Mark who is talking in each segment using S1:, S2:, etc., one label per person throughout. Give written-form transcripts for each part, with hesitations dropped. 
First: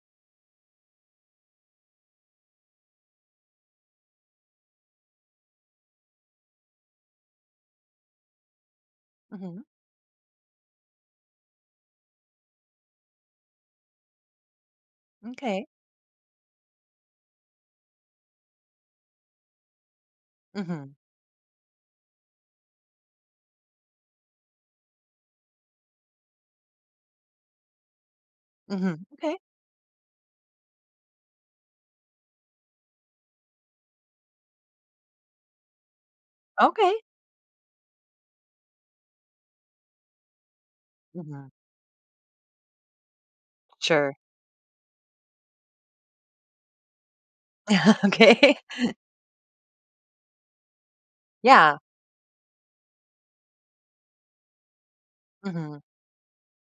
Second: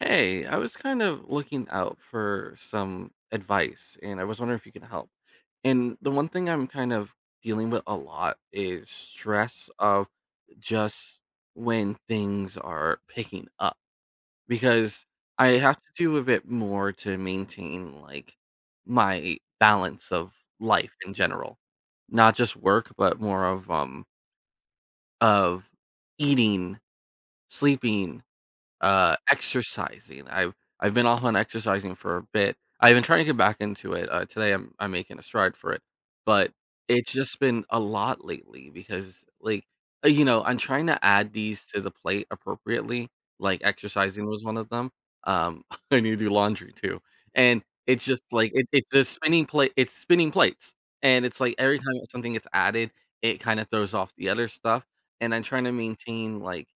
S1: Hey, I was kind of looking out for some advice and I was wondering if you can help. And the one thing I'm kind of dealing with a lot is
S2: Mhm.
S1: stress of just when things are picking up because I
S2: M'kay.
S1: have to do a bit more to maintain like my balance of life
S2: Mhm.
S1: in general. Not just work, but more of eating, sleeping,
S2: Mhm. Okay.
S1: exercising. I've been off on exercising for a bit. I've been trying to get back into it. Today I'm making a stride for it, but
S2: Okay.
S1: it's just been a lot lately because like I'm trying to add
S2: Mhm.
S1: these to the plate appropriately. Like
S2: Sure.
S1: exercising was one of them. Um, I need to do laundry too, and it's just like
S2: Okay.
S1: it's a spinning plate. It's spinning plates, and it's like
S2: Yeah.
S1: every time something gets added, it kind of throws off the other stuff. And I'm trying to
S2: Hmm. Okay.
S1: maintain like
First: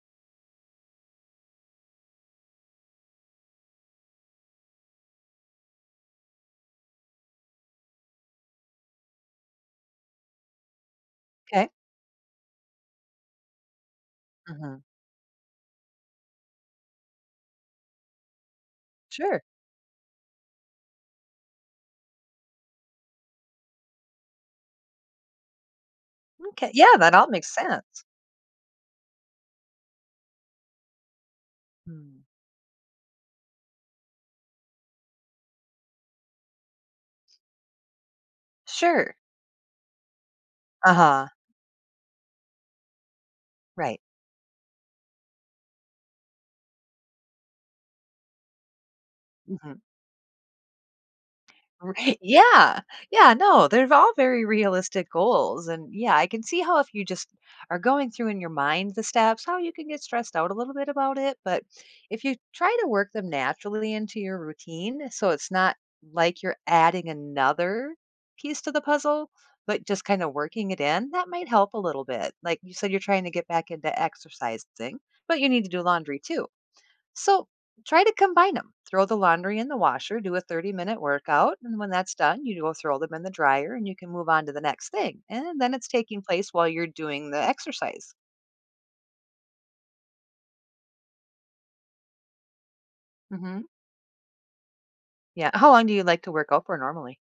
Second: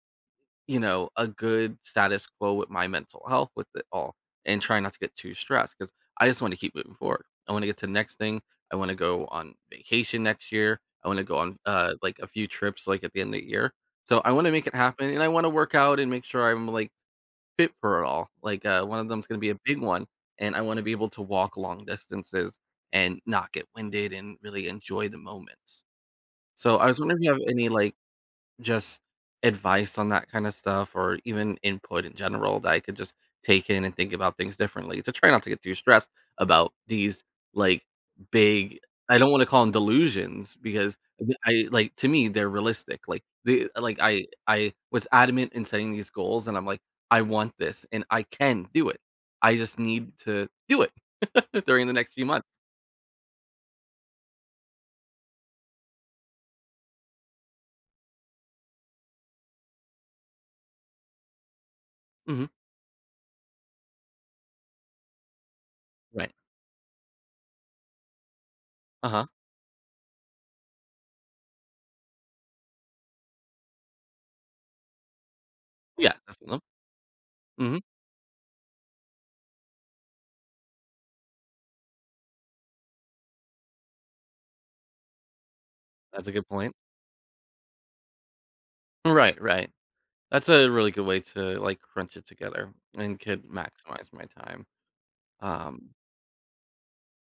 S1: a good status quo with my mental health with it all and try not to get too stressed because I just want to keep moving forward. I want to get to the next thing. I want to go on vacation next year. I want to go on
S2: 'Kay.
S1: like a few trips like at the end of the year. So I want to make it
S2: Mhm.
S1: happen and I want to work out and make sure I'm like fit for it all. Like one of them's
S2: Sure.
S1: gonna be a big one and I want to be able to walk long distances and not get winded and really enjoy the moments.
S2: Okay.
S1: So I
S2: Yeah,
S1: was
S2: that
S1: wondering if
S2: all
S1: you have
S2: makes
S1: any like
S2: sense.
S1: just advice on that kinda stuff or even input in
S2: Mm.
S1: general that I could just take in and think about things differently to try not to get too stressed about these, like, big
S2: Sure.
S1: I don't wanna call them delusions because
S2: Uh-huh.
S1: I like, to me, they're realistic. Like, the like,
S2: Right.
S1: I was adamant in setting these goals, and I'm like, "I want this, and I can do it. I just
S2: Mhm.
S1: need to do it during the
S2: R
S1: next few months."
S2: Yeah, yeah, no, they're all very realistic goals, and, yeah, I can see how if you just are going through in your mind the steps, how you can get stressed out a little bit about it, but if you
S1: Mhm.
S2: try to work them naturally into your routine, so it's not
S1: Right.
S2: like you're adding another piece to the
S1: Uh-huh.
S2: puzzle, but just kinda working it in, that might help a little bit. Like you said, you're trying to get back into exercising, but you need to do
S1: Yeah.
S2: laundry
S1: That's
S2: too.
S1: Mhm.
S2: So
S1: Mhm.
S2: try to combine them. Throw the laundry in the washer, do a 30-minute workout, and when that's done, you go throw them in the dryer and you can move on to the next thing. And then it's taking
S1: That's a good
S2: place while
S1: point.
S2: you're doing the exercise.
S1: Right, right. That's a really good way to, like, crunch it together and could
S2: Hmm.
S1: maximize my time.
S2: Yeah. How long do
S1: Um,
S2: you like to work out for normally?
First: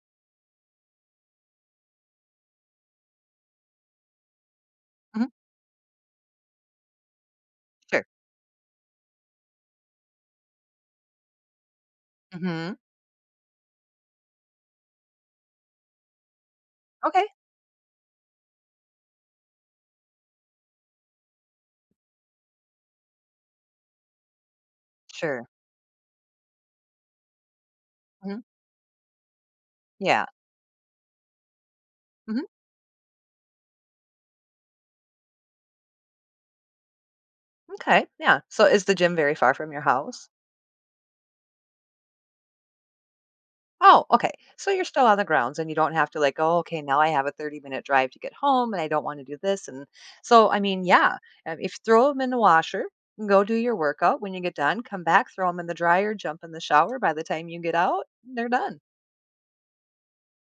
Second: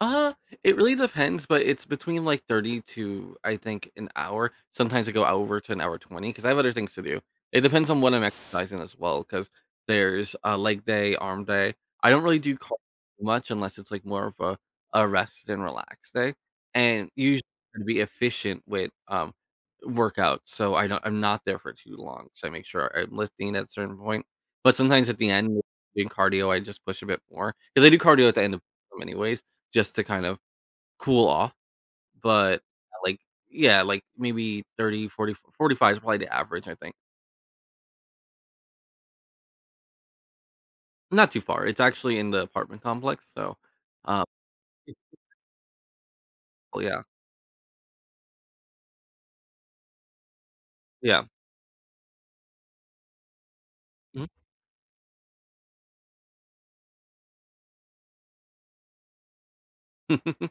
S1: uh, it really depends, but it's between like 30 to I think an hour. Sometimes I go
S2: Hmm.
S1: over to an hour 20 because I have other things to do. It depends on
S2: Sure.
S1: what I'm exercising as well because there's a leg day, arm day. I don't really do
S2: Hmm.
S1: cardio much unless it's like more of a rest and relax day. And
S2: Okay.
S1: usually to be efficient with workout. So I don't I'm not there for too long. So I make sure I'm lifting at a certain point. But sometimes at the
S2: Sure.
S1: end doing cardio, I just push a bit more because I do cardio at
S2: Hmm.
S1: the end of anyways just to
S2: Yeah.
S1: kind of cool off,
S2: Hmm.
S1: but, like yeah, like, maybe 30, 40, 45 is probably the average, I think.
S2: Okay. Yeah. So is the gym very far from your house?
S1: Not too far, it's actually in the apartment complex, so,
S2: Oh,
S1: um,
S2: okay. So you're still on the grounds and you don't have to like, oh, okay,
S1: well,
S2: now
S1: yeah,
S2: I have a 30-minute drive to get home and I don't want to do this. And so, I mean, yeah,
S1: yeah.
S2: if throw them in the washer, go do your workout.
S1: Mhm.
S2: When you get done, come back, throw them in the dryer, jump in the shower. By the time you get out, they're done.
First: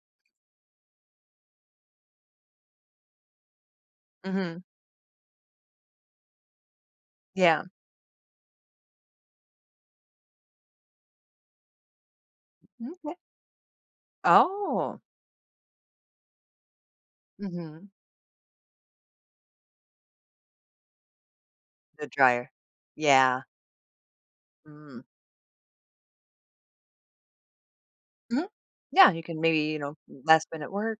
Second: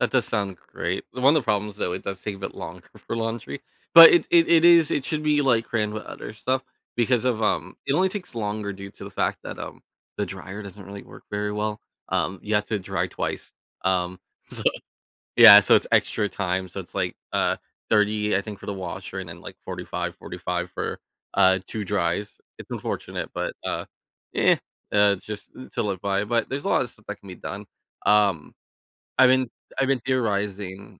S1: That does sound great. One of the problems, though, it does take a bit longer for laundry, but it it
S2: Hmm.
S1: it is it should be, like, crammed with other stuff because of,
S2: Yeah.
S1: it only takes longer due to the fact that, the dryer doesn't really work very well. You have to dry
S2: Okay.
S1: twice, um, so
S2: Oh,
S1: yeah, so it's extra time, so it's, like,
S2: hmm,
S1: 30, I think, for the washer and then, like, 45, 45 for, 2
S2: the
S1: dries.
S2: dryer.
S1: It's unfortunate,
S2: Yeah.
S1: but, yeah,
S2: Mm-hmm.
S1: it's just to live by, but there's a lot of stuff that can be done.
S2: Mm-hmm.
S1: Um,
S2: Yeah. You
S1: I've
S2: can
S1: been
S2: maybe, you
S1: I've
S2: know,
S1: been
S2: last minute
S1: theorizing
S2: work,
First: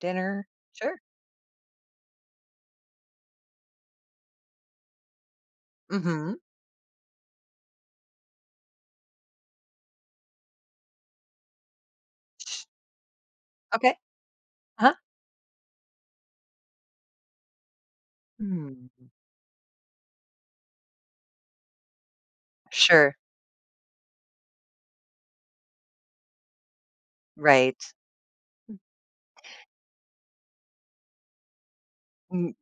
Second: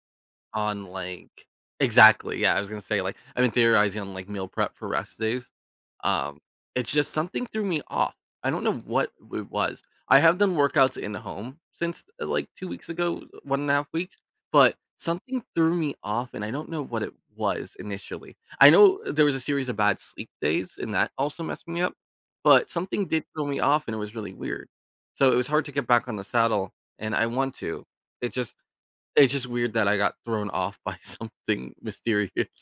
S2: dinner.
S1: on,
S2: Sure.
S1: like exactly, yeah, I was gonna say, like, I've been theorizing on, like, meal prep for rest days.
S2: Hmm.
S1: Um, it's just something threw me off. I don't know what it was. I have done workouts in the home since, like, 2 weeks ago, one and a half
S2: Okay.
S1: weeks, but
S2: Huh?
S1: something threw me off, and I don't know what it was initially. I know
S2: Mm.
S1: there was a series of bad sleep days, and that also messed me up, but something
S2: Sure.
S1: did throw me off, and it was really weird. So, it was hard to get back on the saddle, and I want
S2: Right.
S1: to. It just it's just weird that I got thrown off by something mysterious,
S2: Mm.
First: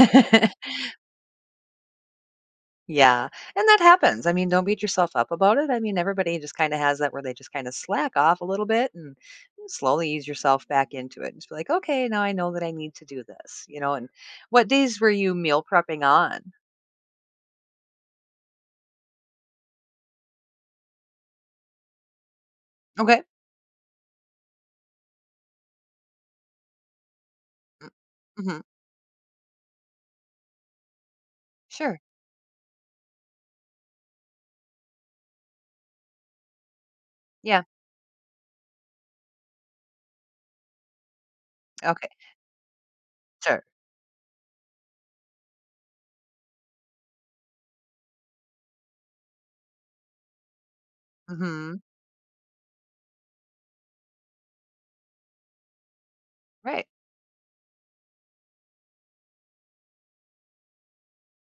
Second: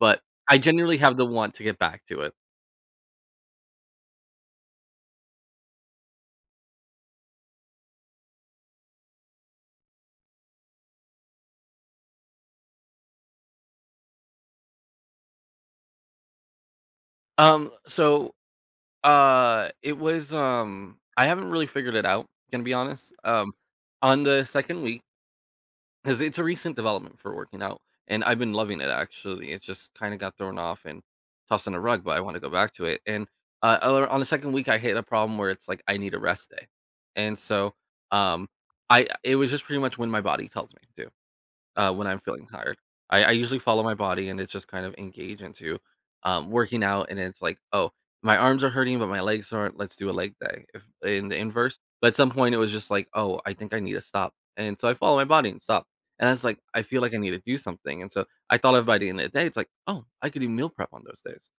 S1: but I genuinely have the want to get back to it.
S2: Yeah, and that happens. I mean, don't beat yourself up about it. I mean, everybody just kinda has that where they just kinda slack off a little bit and slowly ease yourself back into it and just be like, "Okay, now I know that I need to do this," you know, and what days were you meal prepping on?
S1: Um, so, it was, I haven't really figured it out, gonna be honest.
S2: Okay.
S1: On the 2nd week, because it's a recent development for working out,
S2: Mm.
S1: and I've been
S2: Mhm.
S1: loving it, actually. It just kinda got thrown off and tossed on the
S2: Sure.
S1: rug, but I wanna go back to it, and, o on the 2nd week, I hit a problem where it's like, I need a rest day, and
S2: Yeah.
S1: so, um, I it was just pretty much when my body tells me to. When
S2: Okay.
S1: I'm feeling tired. I usually
S2: Sure.
S1: follow my body and it's just kind of engage into working out. And it's like, oh, my arms are hurting, but my legs aren't. Let's do a leg day. If in the inverse,
S2: Mhm.
S1: but at some point it was just like, oh, I think I need to stop. And so I follow my body and stop. And I was like, I
S2: Right.
S1: feel like I need to do something. And so I thought of by the end of the day, it's like, oh, I could do meal prep on those days.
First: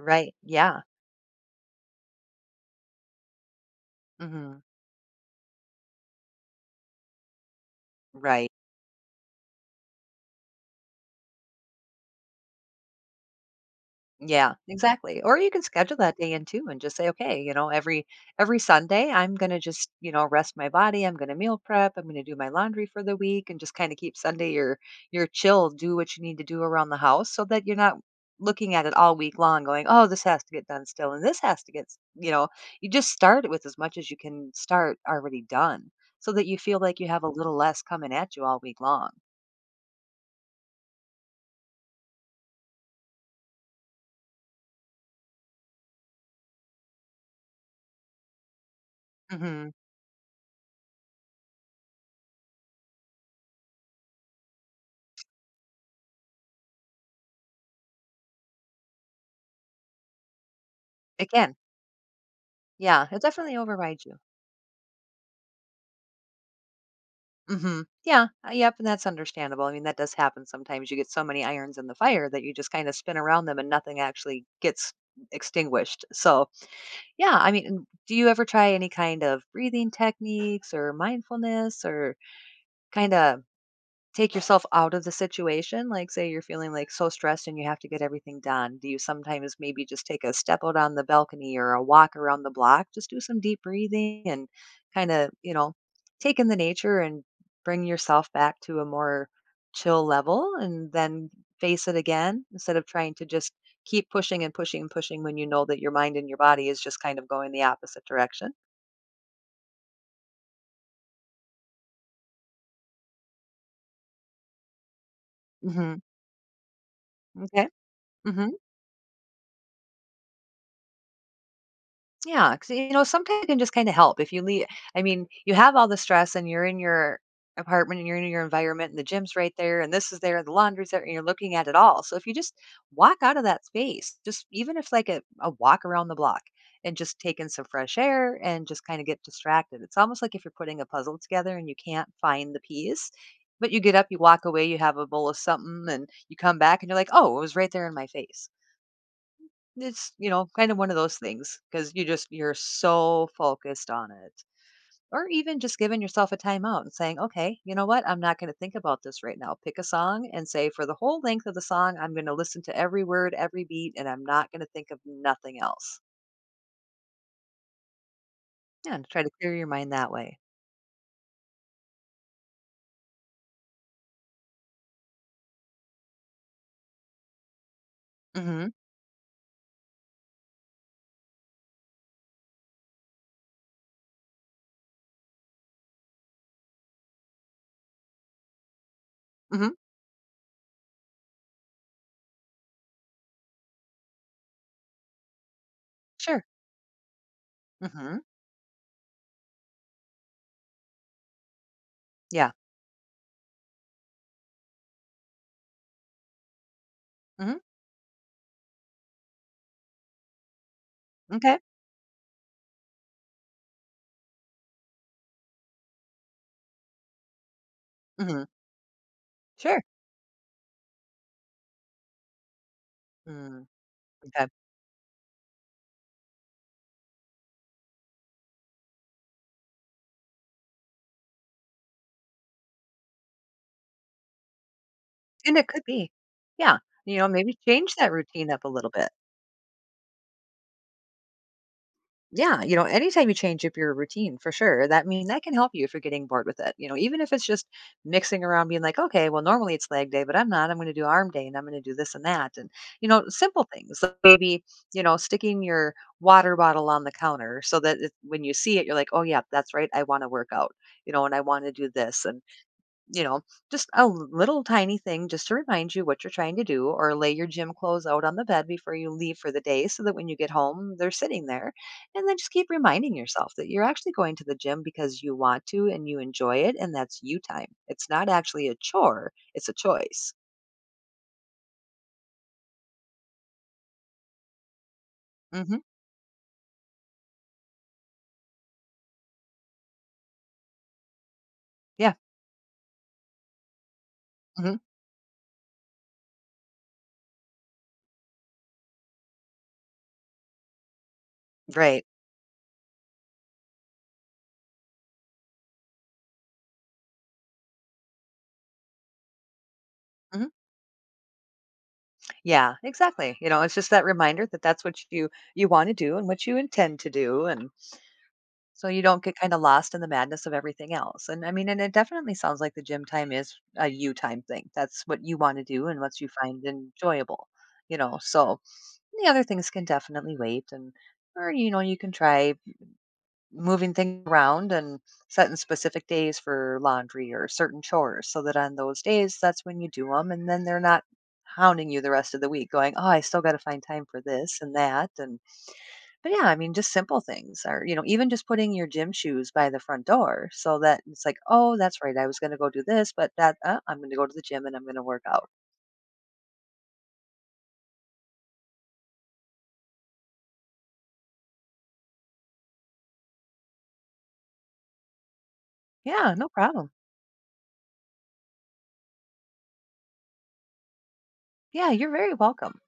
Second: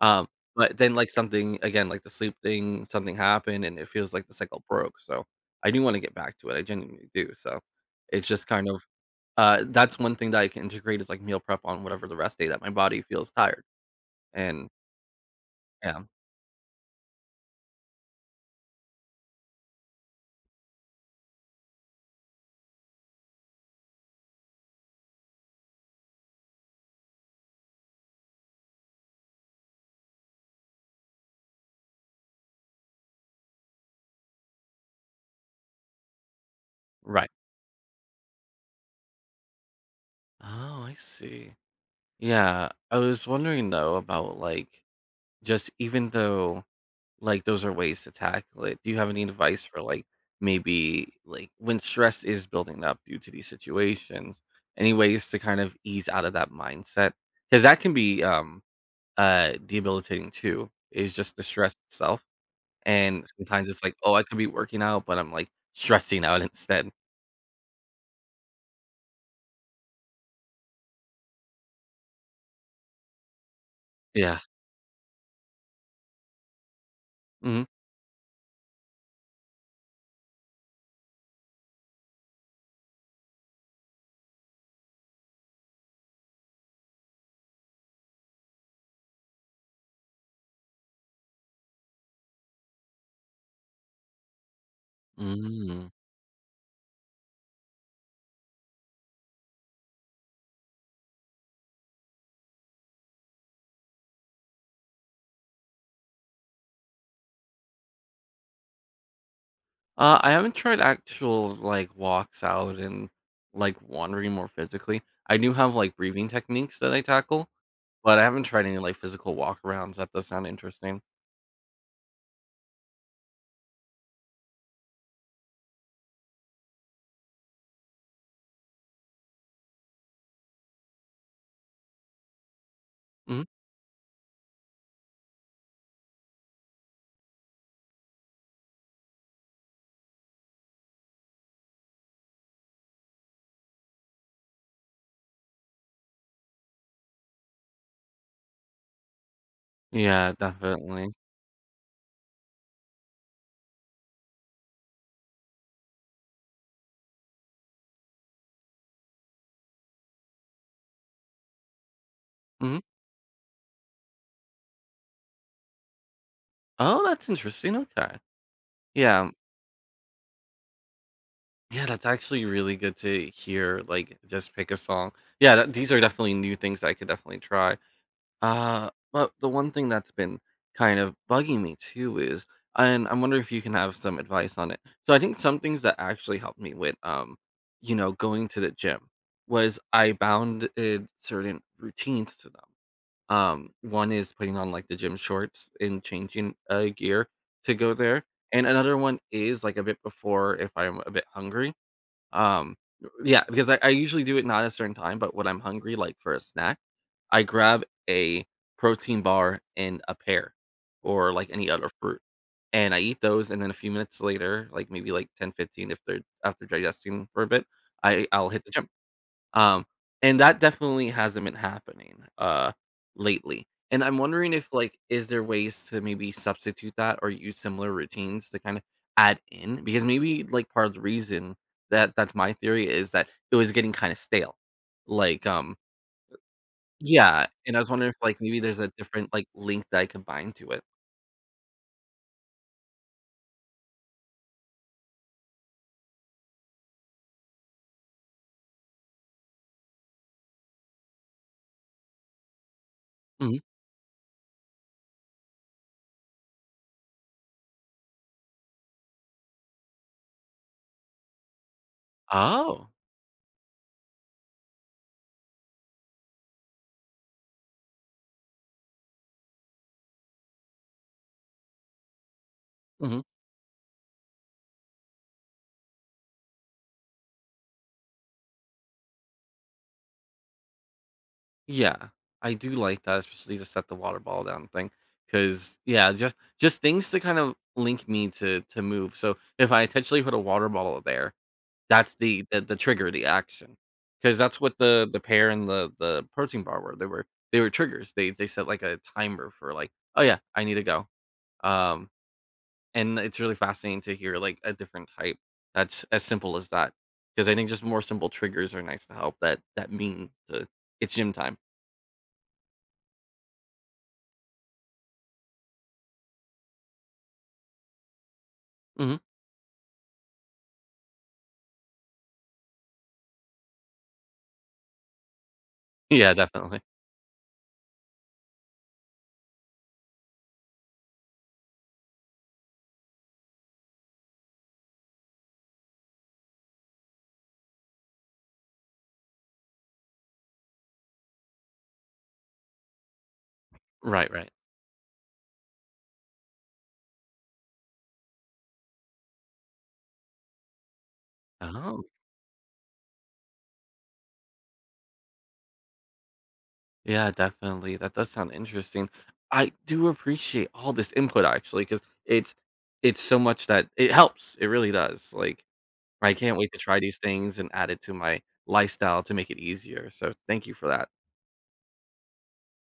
S1: Um, but
S2: Yeah.
S1: then like something again, like the sleep thing, something happened, and it feels like the
S2: Mhm.
S1: cycle broke. So I do want to get back to it. I genuinely do. So it's just
S2: Right.
S1: kind of that's one thing that I can integrate is, like, meal prep on whatever the rest day that my body feels tired,
S2: Yeah,
S1: and
S2: exactly. Or you can schedule
S1: yeah,
S2: that day in too and just say, okay, you know, every Sunday I'm gonna just, you know, rest my body. I'm gonna meal prep. I'm gonna do my laundry for the week and just kind of keep Sunday your chill. Do what you need to do around the house so that you're not looking at it all week long going, oh, this has to get done still and this has to get you know, you just start it with as much as you can start already done so that you feel like you have a
S1: right.
S2: little less coming at you all week long.
S1: Oh, I see. Yeah, I was wondering though about, like, just even though, like, those are ways to tackle it, do you have any advice
S2: Hmm.
S1: for, like, maybe, like, when stress is building up due to these situations, any ways to kind of ease out of that mindset because that can be, debilitating too, is
S2: It
S1: just the
S2: can.
S1: stress itself.
S2: Yeah, it
S1: And
S2: definitely
S1: sometimes it's like,
S2: overrides
S1: "Oh,
S2: you.
S1: I could be working out," but I'm, like, stressing out instead.
S2: Hmm. Yeah. Yep. And that's understandable. I mean, that does happen sometimes. You get so many irons in the fire that you just kind of spin around them and nothing
S1: Yeah.
S2: actually gets extinguished. So, yeah. I
S1: Mhm.
S2: mean, and do you ever try any kind of breathing techniques or mindfulness or kind of take yourself out of the situation? Like, say you're feeling, like, so stressed and you have to get everything done. Do you sometimes maybe just take a step out on the balcony or a walk around the block? Just do some deep breathing and kinda, you know,
S1: Mm.
S2: take in the nature and bring yourself back to a more chill level and then face it again instead of trying to just keep pushing and pushing and pushing when you know that your mind and your body is just kind of going the opposite direction.
S1: I haven't tried actual, like, walks out and, like, wandering more physically. I do have, like,
S2: Mhm.
S1: breathing techniques that I tackle,
S2: Okay.
S1: but I haven't
S2: Mhm.
S1: tried any, like, physical walk-arounds. That does sound interesting.
S2: Yeah, because you know, sometimes it can just kinda help if you leave. I mean, you have all the stress and you're in your apartment and you're in your environment and the gym's right there and this is there and the laundry's there and you're looking at it all. So if you just walk out of
S1: Mhm.
S2: that space, just even if like a walk around the block and just take in some fresh air and just kinda get distracted. It's almost like if you're putting a puzzle together and you can't find the piece, but you get up, you walk away, you have a bowl of something, and you come back and you're like, "Oh, it was right there in my face." It's, you
S1: Yeah,
S2: know, kind of one of
S1: definitely.
S2: those things because you're so focused on it. Or even just giving yourself a timeout and saying, okay, you know what? I'm not going to think about this right now. Pick a song and say, for the whole length of the song, I'm going to listen to
S1: Mhm.
S2: every word, every beat, and I'm not going to think of nothing else.
S1: Oh, that's interesting, okay.
S2: Yeah, and try to
S1: Yeah.
S2: clear your mind that way.
S1: Yeah, that's actually really good to hear, like, just pick a song. Yeah, that these are definitely new things that I could definitely try.
S2: Mm hmm.
S1: But the one thing that's been kind of bugging me too is, and I'm wondering if you can have some advice on it. So I think some things that actually helped me with, you know, going to the gym
S2: Mm hmm.
S1: was I bounded certain routines to them. One is putting on like the gym shorts and
S2: Sure.
S1: changing gear to
S2: Mm
S1: go
S2: hmm.
S1: there, and another one is like a bit before if I'm a bit hungry.
S2: Yeah.
S1: Um, yeah, because I usually do it not at a certain time, but when I'm hungry, like for a snack I
S2: Mm
S1: grab a protein bar and a pear or,
S2: hmm.
S1: like,
S2: Okay.
S1: any other fruit, and I eat those, and then a few minutes later, like, maybe, like, 10, 15, if they're after digesting for a bit,
S2: Mm hmm.
S1: I'll hit the gym,
S2: Sure.
S1: um, and that definitely hasn't been happening,
S2: Mm,
S1: lately, and I'm
S2: okay.
S1: wondering if, like, is there ways to maybe substitute that or use similar routines to kinda add in? Because maybe, like, part of the reason that that's my theory is that it was getting kinda stale, like,
S2: And it could be. Yeah. You know,
S1: yeah,
S2: maybe
S1: and I was
S2: change that
S1: wondering if, like,
S2: routine
S1: maybe
S2: up a
S1: there's
S2: little
S1: a
S2: bit.
S1: different, like, link that I can bind to it.
S2: Yeah, you know, anytime you change up your routine, for sure, that mean that can help you if you're getting bored with it. You know, even if it's just mixing around, being like, okay, well, normally it's leg day, but I'm not. I'm going to do arm day, and I'm going to do this and that, and you know,
S1: Mhm.
S2: simple things. Like maybe you know, sticking your water bottle on the counter so that it, when you see it, you're like, oh yeah, that's right. I want to work out. You know, and I want to do this, and
S1: Oh.
S2: you know, just a little tiny thing just to remind you what you're trying to do, or lay your gym clothes out on the bed before you leave for the day so that when you get home, they're sitting there. And then just keep reminding
S1: Mhm.
S2: yourself that you're actually going to the gym because you want to and you enjoy it, and that's you time. It's not actually a chore, it's a choice.
S1: Yeah. I do like that, especially to set the water ball down thing. Cause
S2: Hmm.
S1: yeah, just things to kind of link me to move. So, if I intentionally put a water bottle there,
S2: Yeah.
S1: that's the trigger, the action, because that's
S2: Hmm.
S1: what the pear and the protein bar were. They were they were triggers. They set, like, a timer for, like, "Oh, yeah. I need to go."
S2: Great.
S1: Um And it's really fascinating to hear, like, a different type that's as simple as that, because I think just more simple triggers are nice to help that mean
S2: Hmm.
S1: to it's gym time.
S2: Yeah, exactly. You know, it's just that reminder that that's what you want to do and what you intend to do and so you
S1: Mhm.
S2: don't get kind of lost in the madness of everything else. And I mean, and it definitely sounds like the gym time is a you time thing. That's what you want to do and what you
S1: Yeah,
S2: find
S1: definitely.
S2: enjoyable, you know. So the other things can definitely wait and or you know, you can try moving things around and setting specific days for laundry or certain chores so that on those days that's when you do them and then they're not hounding you the rest of the week going, "Oh, I still got to find time for
S1: Right, right.
S2: this and that." And but yeah, I mean, just simple things or, you know, even just putting your gym shoes by the front door so that it's like, oh, that's
S1: Oh,
S2: right. I was going to go do this, but that I'm going to go to the gym and I'm going to work out.
S1: yeah, definitely. That does sound interesting. I do appreciate all this input actually, because it's it's so much that it helps. It really does. Like,
S2: Yeah,
S1: I
S2: no
S1: can't wait to
S2: problem.
S1: try these things and add it to my lifestyle to make it easier. So, thank you for that.
S2: Yeah, you're very welcome.